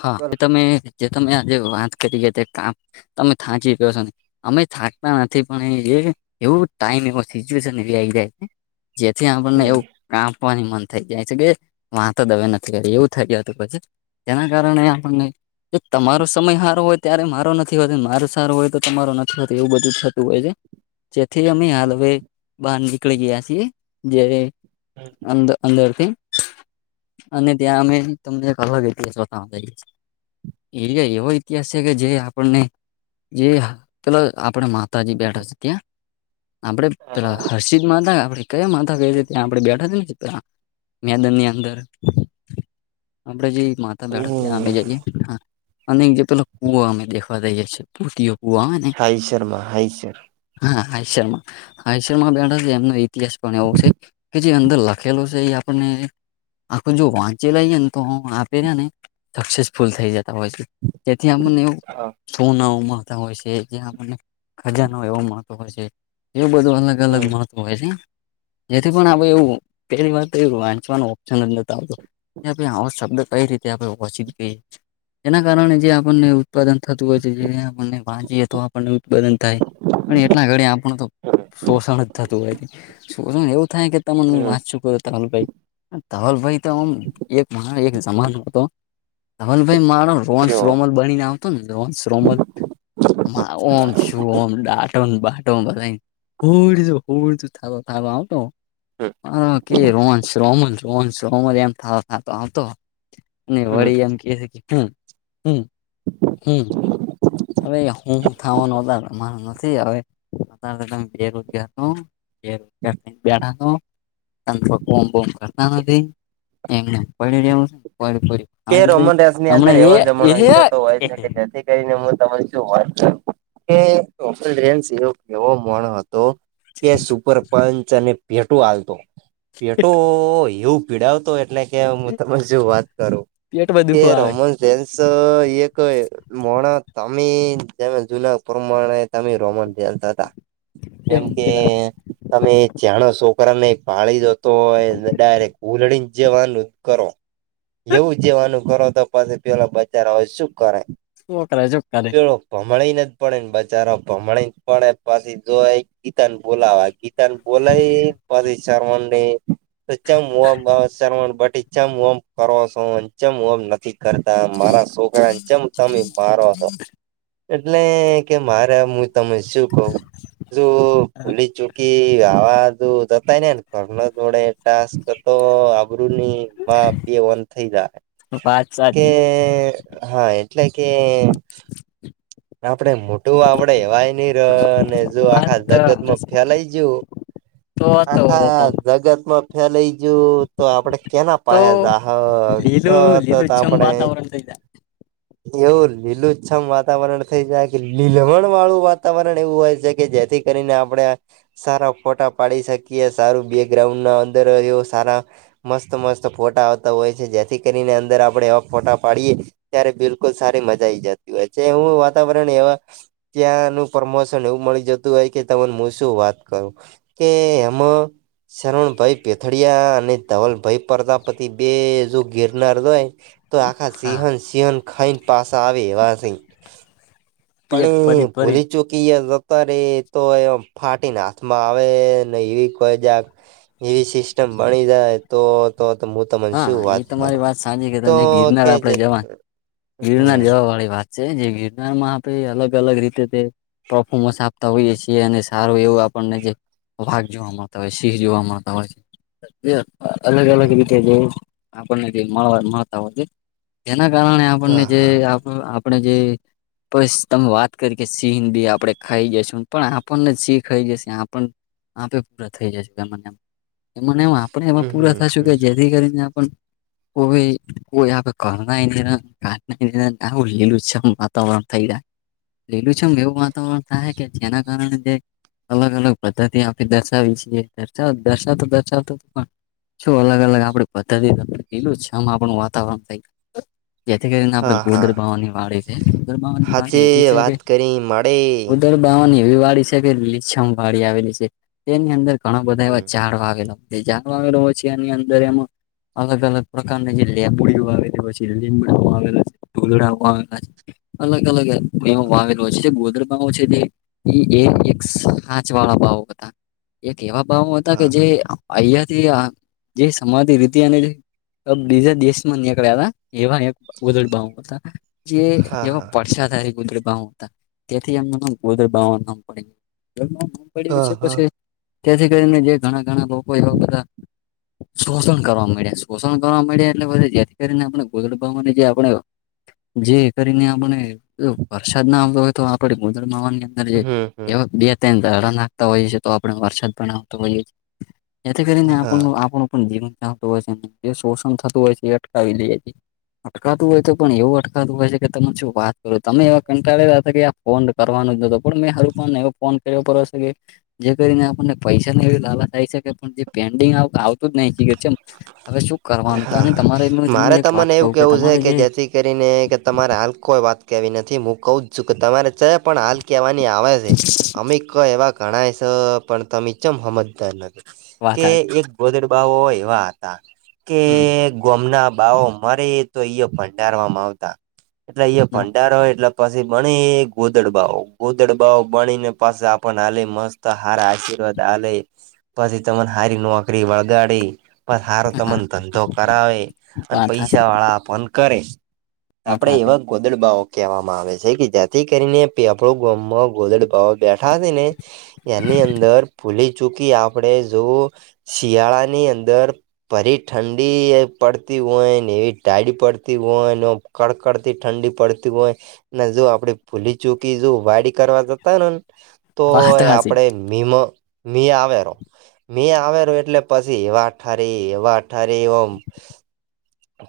હા એ બોલો તમે જે તમે આજે વાત કરી કામ તમે થાંચી ગ્યો છો ને અમે થાકતા નથી પણ એવ ટાઈમ એવ સિચ્યુએશન એવી આવી જાય છે. જેથી આપણને એવું હમ કામવાની મન થઈ જાય છે કે વા તો દવે નથી કરી એવું થઈ ગય હતું પછી જેના કારણે આપણને તમારો સમય સારો હોય ત્યારે મારો નથી હોતો માર સારું હોય તો તમારો નથી હોતો એવું બધું થતું હોય છે. જેથી અમે હાલ હવે બહાર નીકળી ગયા છીએ જે અ અંદરથી અને ત્યાં અમે તમને એક અલગ તા જઈએ છે એરિયા એવો ઇતિહાસ છે કે જે આપણને જે પે આપણે તજી બેઠો છે ત્યાં આપડે હા પેલા હર્ષિદમાં હતા આપડે કયા માથા ક છે ત્યાં આપડે બેઠા ને ત મેદાન ની અંદર આપડે જે માતા બેડ ત્યાં હમ અ જઈએ અને એક જે પેલો કુવો અમે દેખવા દઈએ છીએ પૂતીઓ પવા અને હાઈ શર્મા હાઈ સર હ આ શમાં હસરમાં બેઠ છે એમનો ઇતિહાસ પણ એવો છે કે જે અંદર લખેલો છે એ આપણને આખ જો વાંચે લઈએ ને તો હ ને સક્સેસફુલ થઈ જતા હોય છે જેથી અમને હા સોના ઉ મારતા હોય છે જ્યા આપને ખજાનો એવો મહત્વ હોય છે એવ બધું અલગ અલગ મહત્વ હોય છે. જેથી પણ આપ એવું પહેલી વાર તો એવું વાંચવાનો ઓપ્શન જ ન આવતો કે આવો શબ્દ કઈ રીતે આપણે વંચી જ ગઈ એના કારણે જે આપણને ઉત્પાદન થતું હોય છે જે આપને વાીએ તો આપણને ઉત્પાદન થાય. અને એટલા ઘડી આપણું તો શોષણ જ થતું હોય. શર એવું થાય કે ત તમામું વાચું કર તલ ભાઈ તલ ભાઈ તોમ એક મહ એક સમાન હતો રમલભાઈ મારો રોહનસ રોમલ બનીને આવતો ને રોહન શ રોમલ મા ઓમ શું ઓમ ડાટો બાટો બધા હોળ હોળ જોું થા થા આવઉતો હ કે રોંશ રોમ રોંશ રોમન એમ થતો થતો આવતો ને વળી એમ કે છે કે હમ હમ હવે હું થવાનું હતારા નથી હવે તમે બેરોજગાર છ બેરોજગાર થ બેઠા છ તમે બહુ ફોન બોન કરતા નથી. એમનેમ પડી રહેવું છે. પડ્યું પડ્યું કે રોમન રસ ની અંદર એવો જમણ ઈતો હોય એ છે કે જેથી કરીને હું તમને એની શું વાત કરું. કે કૌશલ રેન્સ એવો કેવો મોણ હતો. કે સુપરપંચ અને પેટો ચાલતો પેટો એવું પીડાવતો એટલે કે હું તમન શું વાત કરું પેટમાં કે દુખવા આવે રોમન જેન્સ એક એ મોણ તમે તમે જુના પ્રમાણે તમે રોમન રેન્સ હતા. એમ જેમ કે પેલા તમે એ ચણો છોકરાને પાળી દો તોય ડાયરેક ઉલડીને જવાનું કરો. એવું જવાનું કરો તો પાસે પેલા બચારો હવે શું કરે. છોકરા શું કરે. ભમણી ને જ પડે ને બચારો ભમણી પડે પછી જો ગીતા ને બોલાવા ગીત તા ને બોલાઈ પછ શર્માન ને તો ચ શર્માન બટી ચમ ઓમ કરો શો ને ચમ ઓમ નથી કરતા મારા શોક રા ને ચમ તમે મારો છો. એટલે કે મારે મું તમે શું કઉં જો ભૂલી ચૂકી આવા દો જતા રયા ન ઘરના જોડે ટાસ્ક તો આબરૂની માં બે વન થઈ જાહે. વાત કે સાચી હા એટલે કે આપડે મોઢું આવડે એવાય નહીં ર ને જો વાત આખા તો હશે જગતમાં ફેલાય ગયું તો તો આખા જગતમાં ફેલાઈ ગયું તો આપડે કેના તો પાયા જાહ. લીલું તો તો લીલું તો છમ આપણે વાતાવરણ થઈ જાય એવું લીલુછમ વાતાવરણ થઈ જાય કે લીલમણ વાળું વાતાવરણ એવું હોય છે કે જેથી કરીને આપડે સારા ફોટા પાડી શકીએ. સારું બેગ્રાઉન્ડના અંદર એવા સારા મસ્ત મસ્ત ફોટા આવતા હોય છે. જેથી કરીને અંદર આપણે એવા ફોટા પાડીએ ત્યારે બિલકુલ સારી મજા આઈ જતી હોય છે. એવું વાતાવરણ એવા ત્યાંનું પ્રમોશન એવું મળી જતું હોય કે તમને હું શું વાત કરું. કે એમ શરણભાઈ પેથડીયા અને ધવલભાઈ પ્રજાપતિ બે જો ગિરનાર જાય. તો આખા હા સિંહણ. સિંહણ ખઈ ને પાસા આવે એવા સે. પણ પેટ ભરી એ ભરી ભૂલી ચૂકીએ જતા ર તો એ ફાટીને હાથમાં આવે ને એવી કોઈ જ એવી સિસ્ટમ મણી જાય. તો તો મું તને હા શું એ વાત તમારી કરું વાત સાચી કે તો તમે ગિરનાર કે આપડે જેથ ગિરનાર જવા વાળી વાત છે જે ગિરનાર માં આપે અલગ અલગ રીતે તે પ્રફોમસ આપ તા હોઈએ છીએ અને સારું એવું આપણને જે વાઘ જોવા મળતા હોય, સિંહ જોવા મળતા હોય છે. જે અલગ અલગ હમ રીતે જે આપણને જે મળવા મળતા હોય છે. જેના કારણે આપણને હા જે હા આપ આપણે જે પસ તમે વાત કરી કે સિંહ બી આપણે ખાઈ જશું પણ આપણને જ સિંહ ખાઈ જશે આપણ આપે પૂરા થઈ જશું એમાં ને એમ એમને એમ આપણે હવે હમ પૂરા હમ થાશું હમ કે કરી ન આપણને કોઈ કોઈ આપે ઘરના એ [inaudible] આવું લીલુછમ વાતાવરણ થઈ જાય. લીલુંછમ એવું વાતાવરણ થાય કે જેના કારણે તે અલગ અલગ પદ્ધતિ આપે દર્શાવી છીએ. દર્શાવ દર્શાવતો દર્શાવતો પણ શું અલગ અલગ અલગ આપણે પદ્ધતિ લીલુછમ આપણું વાતાવરણ થઈ ગયું. જેથી કરીને આપડે હા હા ગોદરબાવાની વાડી. ગોદર બાવાની વાડી એવી હાચે છે કે વાત કરી મળે ઉદરબવાની એવી વાડી છે. કે તે લીલીછમ વાડી આવેલી છે. તેની અંદર ઘણા બધા એવા હમ ઝાડ વાવેલા હોય. તે ઝાડ આવેલા હોય છે. એની અંદર એમાં અલગ અલગ પ્રકારની જે લેમડીઓ આવેલી પછી લીમડાઓ આવેલા છે ઢોલડા આવેલા છે. અલગ અલગ એવ વાવેલો છે જે ગોધરા ભાવો છે એક સાાંચ વાળા ભાવો હતા. એક એવા ભાવો હતા કે હા જે અહંયાથી જે સમાધિ રીતે અને બીજા દેશમાં નીકળ્યા હતા એવા એક ગોદડ ભાવ હતા. જે હા એમાં હા પડસાધારી ગુદરબાઓ થીમમડીમ પડી હા પછ હા તેથી કરીને જે ઘણા ઘણા લોકો એ હતા શોષણ કરવા યા શોષણ કરવા ડ્યા એટલે જેથી કરીને આપણે ગોદ ભાવને જે આપણે જે કરીને આપણે વરસાદ ના આવતો હોય તો આપણે ગોદ માવાની અંદર હમ એ હમ બે ત્રણ દડા નાખતા હોઈએ છીએ તો આપડ વરસાદ પણ આવતો હોઈએએ જેથી કરીને હા આપણ આપણું પણ જીવન ચાલતું હોય છે જે શોષણ થતું હોય છે એ અટકાવી લઈએએ અટકાતું હોય તો પણ એવું અટકાતું હોય છે કે તમે શું વાત કરો તમે એવા કંટાળેલા હતા કે ફોન કરવાનું જ નતો પણ મેં હરને એવો ફોન કર્યો પ હશે કે જે કરીને આપણને પૈસા એ લાાલ થ આવી શકે પણ જે પેન્ડિંગ આવતું જ નહી હવે શું કરવાનું અને હા તમારે એમ હ તમને મારે એક ત વાત મને એવું કહું કેવું છે તમારે કે જે જેથી કરીને તમારે હાલ કોઈ વાત કેવી નથી હું કહું જ છું કે તમારે ચ પણ હાલ કહેવાની આવે છે અમ ક એવા ગણાય છે પણ તમે ચમ સમજદાર નથી વાત કે એક ગોધેડ બાો હોય વા હતા કે હમ ગમના બાાવો મરે તો એયો ભંડારવામાં આવતા એટલે અ ભંડારો હોય એટલે પાછી બને એ ગોધડબાઓ ગોધડબાઓ બની ને પાછ આપને હાલે મસ્ત તો હારા આર્શીર્વાદ આલેે પછ તમન હારીિ નોકરી બળગાડી બ સારો હા તમને ધંધો કરાવે અને વાત હાચી પૈસા વાળા પણ કરે વાત આપણે હાચી એવા ગોદડબાઓ કહેવામાં આવે છે કે જાથી કરીને પેપળો ગામમાં ગોદડ બેઠા હતી ને એની અંદર ભૂલી ચુકી આપ આપડણે જોવું શિયાળા ની અંદર ફરી ઠંડી પડતી હોયને એવી ટાડી પડતી હોયને કર કરતી ઠંડી પડતી હોય ને જો આપડી ભૂલી ચૂકી જો વાડી કરવા જતા નેને તો વાત હાચી આપડે મી મી આવેરો મી આવેરો એટલે પછી એવા ઠારે એવા ઠારે એવ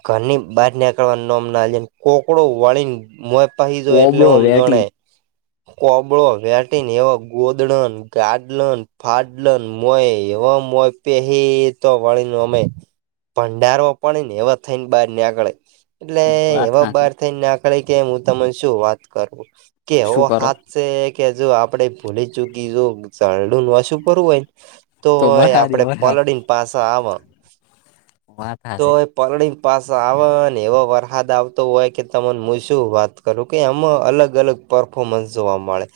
ઘરની બહાર નીકળવાનું નમ ના કોકડો વળીને મો પહી જો એટલે કોબળો હુંમ વેટી જોણાય કોબળો વેટીન એવા ગોદડન ગાડલન ફાડલન મોય એવા મોય પે તો વળી ન અમે ભંડારો પડી ને એવા થઈને બાર ને આગળ એટલે વાત એવા હાચી બાર થઈને નાકળે કેું તને શું વાત કરું કેો શું કરો હાથ કે જો આપડે ભૂલી ચુકી જો ઝડું ઓછું કરવું હોય ને તો વરહાદે આપડે વરહાદ પલળને પાસા આવે વાત તો હાચી પલળ પાસે આવેને એવો વરસાદ આવતો હોય કે તર મુસ વાત કરું કે આમાં અલગ અલગ પરફોર્મન્સ જોવા મળે.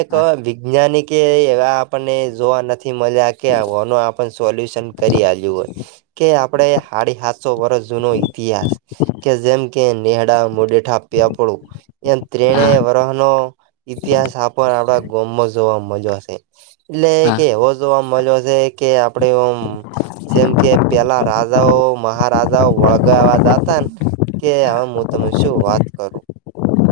એક હા વિૈજ્ઞાનિક એ એવા આપણને જોવા નથી મજા કે ઘનો આપ સોલ્યુશન કરી્યું હોય કે આપડે હડી સાસો વર્ષ જૂનો ઈતિહાસ કે જેમ કે નેહડા મોડેઠા પ્યા પડું એમ ત્રણે હા વર્ષ નો ઇતિહાસ આપ આપડા ગમમો જોવા મજો હશે એટલે કે એવો જોવા મજો હશે કે આપડેમ જેમ કે પેલા રાજાઓ મહારાજાઓ વણઝારા જતા ને કે હ હું તમે શું વાત કરું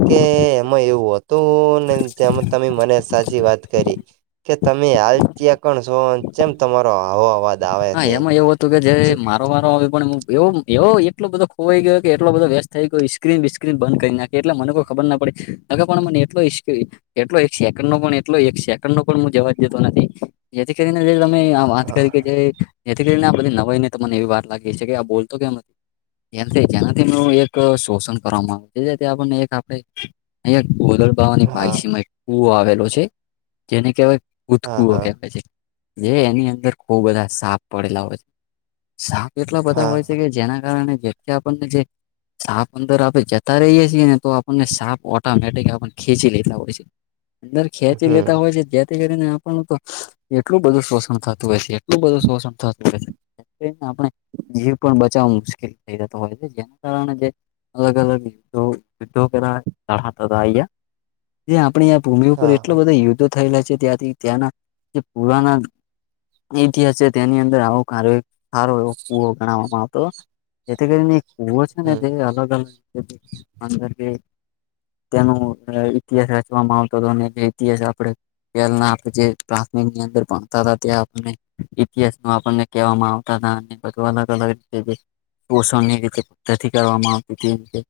કે એમાં એવું હતું ને જેમાં તમે મને સાચી વાત કરી. કે તમે હાલચ્યા કણ છો ચેમ તમારો આવો અવાજ આવે હા છે એમાં એવું હતું કે જે મારો વારો આવ્યો પણ એવ એવો એટલો બધો ખોવાઈ ગયો કે એટલો બધો વ્યસ્ત થઈ કોઈ સ્ક્રીન બિસ્ક્રીન બંધ કરી નાખે એટલે મને કોઈ ખબર ના પડે અગે પણ મને એટલો એટલો એક સેકન્ડ નો પણ એટલો એક સેકન્ડ નો પણ જવા જ જતો નથી જેથી કરીને જે તમે વાત હા કરી કે જે જેથી કરીને આ બધી નવાઈ ને તો મને એવી વાત લાગી છે કે આ બોલતો કેમ જેથી જેનાથી ન એક શોષણ કરવામાં આવ આપણને એક આપણે [unintelligible] ની હા માસીમાં એક કુવો આવેલો છે જેને કહેવાય ભૂત હા કૂવો હા કહેવાય છે. જે એની અંદર ખુબ બધા સાપ પડેલા હોય છે. શાપ એટલા બધા હા હોય છે હા કે જેના કારણે જેકે આપણને જે સાપ અંદર આપણેે જતા રહીએ છીએ ને તો આપણને સાપ ઓટોમેટિક આપને ખેંચી લેતા હોય છે. અંદર ખેંચી હમ લેતા હોય છે જેથી કરીને આપણું તો એટલું બધું શોષણ થતું હોય છે. એ બધું શોષણ થતું છે. કરીને આપણે જીવ પણ બચાવવા મુશ્કેલ થઈ જતો હોય છે જેના કારણે જે અલગ અલગ [unintelligible] જે આપણી આ ભૂમિ ઉપર હા એટલો હા બધા યુદ્ધ થયેલા છે ત્યાંથી ત્યાંના પુરાના ઇતિહાસ છે તેની અંદર આવો કાર સારો એ કુવો ગણાવવામાં આવતો જેથી કરીને ઓ છે એ હમ તે અલગ અલગ અંદર તેનો ઇતિહાસ રચવામાં આવતો હતો અને જે ઇતિહાસ આપણે આપે જે પ્રાથમિક ની અંદર ભણતા તા ત્યા. ઇતિહાસ નું આપણને કહેવામાં આવતા હતા અને બધું અલગ અલગ રીતે પોષણની રીતે પ્તિ કરવામાં આવતી તીતી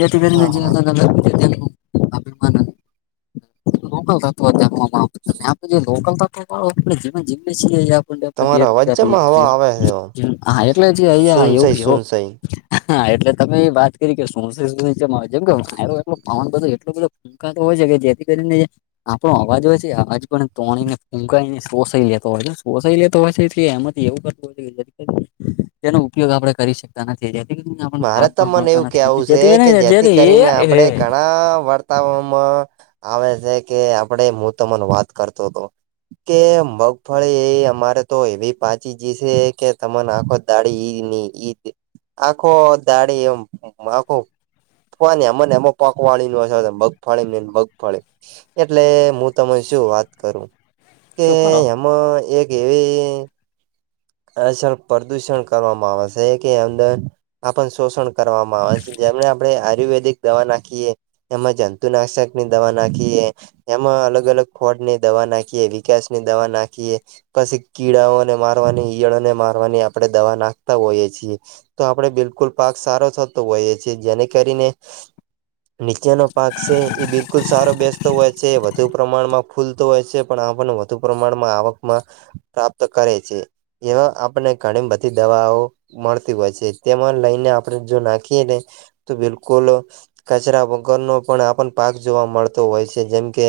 જેથી કરીને હા જે હા અલગ અલગ અભિમાન લોકલ [unintelligible] આપે તમારા અવાજ જેમાં બેરોજગારીએ હવા આવે છે હા એટલે જ અયા સુનસાઈ એવું એવો સુનસાઈ હા એટલે તમે એ વાત કરી કે [unintelligible] વાયરો પવન બધ એટલો બધો કા તો હોય છે કે જેથી કરીને આપણો અવાજ હોય છે અવાજ પણ તોણીને ફૂંકાઈને શોષાઈ જા તો હય શોષાઈ લેતો હોય છે એટલે એમાંથી એવું કરતું હોય છે કે એનો ઉપયોગ આપડે કરી શકીએ નથી જેથી કરીને મારે લાભ તો પણ મને મળતા એવું નથી અને કહેવું જેથી કરીને જેથી [unintelligible] આ વાત વામાં આવે છે કે આપડે મુ તમને વાત કરતો હતો કે મગફળી એ અમારે તો એવી પાચી જીશે કે તમે નાખો દાડીઈ ની ઈદ આખો દાડી એમ આખો પાકવા એમ ને એમાં પાકવાળી ન મગ ફળે ને મગ ફળી એટલે હું તને શું વાત કરું કે શું કરો એમાં એક એવી અસ પ્રદુષણ કરવામાં આવે છે કે અંદર આપણ શોષણ કરવામાં આવે છે જેમને આપણે આયુર્વેદિક દવા નાખીએ એમાં જંતુનાશક ની દવા નાખીએ એમાં અલગ અલગ ફોડની દવા નાખીએ વિકાસની દવા નાખીએ પછી કીડાઓને મારવાની ઈયળોને મારવાની આપડે દવા નાખતા હોઈએ છીએ. તો આપણેે બિલકુલ પાક સારો થતો હોઈએ છીએ જેને કરીને નીચેનો પાક છે એ બિલકુલ સારો બેસતો હોય છે વધુ પ્રમાણમાં ખુલતો હોય છે પણ આપણને વધુ પ્રમાણમાં આવકમાં પ્રાપ્ત કરે છે. એમાં આપણે ઘણી બધી દવાઓ મળતી હોય છે તેમાં લઈને આપણે જો નાખીએ ને તો બિલકુલ કચરા વગરનો પણ આપણ પાક જોવા મળતો હોય છે જેમ કે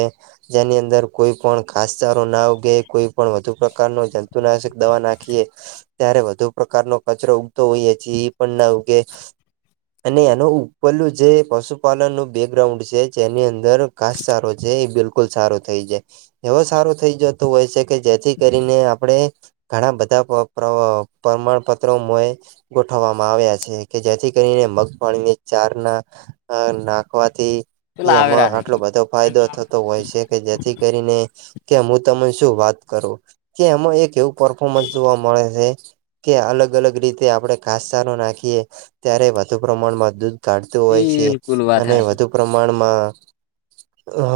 જેની અંદર કોઈ પણ ઘાસચારો ના ઉગે કોઈ પણ વધુ પ્રકાર નો જંતુ નાશક દવા નાખીએે ત્યારે વધુ પ્રકારનો કચરો ઉગતો હોઈએ જે એ પણ ના ઉગે [unintelligible] અને એનો ઉપરલું જે પશુપાલન નું બેકગ્રાઉન્ડ છે જેની અંદર ઘાસચારો છે એ બિલકુલ બીલકુલ સારું થઈ જાય એવો સારું થઈ જતું હોય છે કે જેથી કરીને આપણે ઘણા બધા પ્ર પ્ર પ્રમાણ પત્રો ગોઠવવામાં આવ્યા છે. કે જેથી કરીને મગફળીને ચાર ના નાખવાથી એ પેલા એમાં આવેરા છે આટલો બધો ફાયદો થતો હોય છે કે જેથી કરીને કે હું તને શું વાત કરું કે એમાં એક એવું પરફોર્મન્સ જોવા મળે છે. કે અલગ અલગ રીતે આપડણે ઘાસચારો નાખીએ ત્યારે વધુ પ્રમાણમાં દૂધ કાઢતું હોય છે બિલકુલ વાત અને હાચી વધુ પ્રમાણમાં હ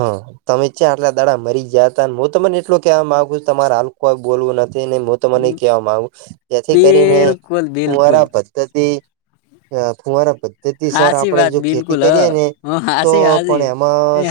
તમે ચ્યા આટલા દાડા મરી જયા તા હું તમને એટલું કહેવા માંગુ છું તમારે હાલ કોઈ બોલવું નથીને તો મને કહેવા આવ જેથી કરીને બિલકુલ બિલકુલ કુંવારા તદી ફુવારા પધ તેથી સર હાચી આપડે વાત જો ખેતી બિલકુલ કરીએ હ ને તો હાચી હાચી પણ એમાં એ સા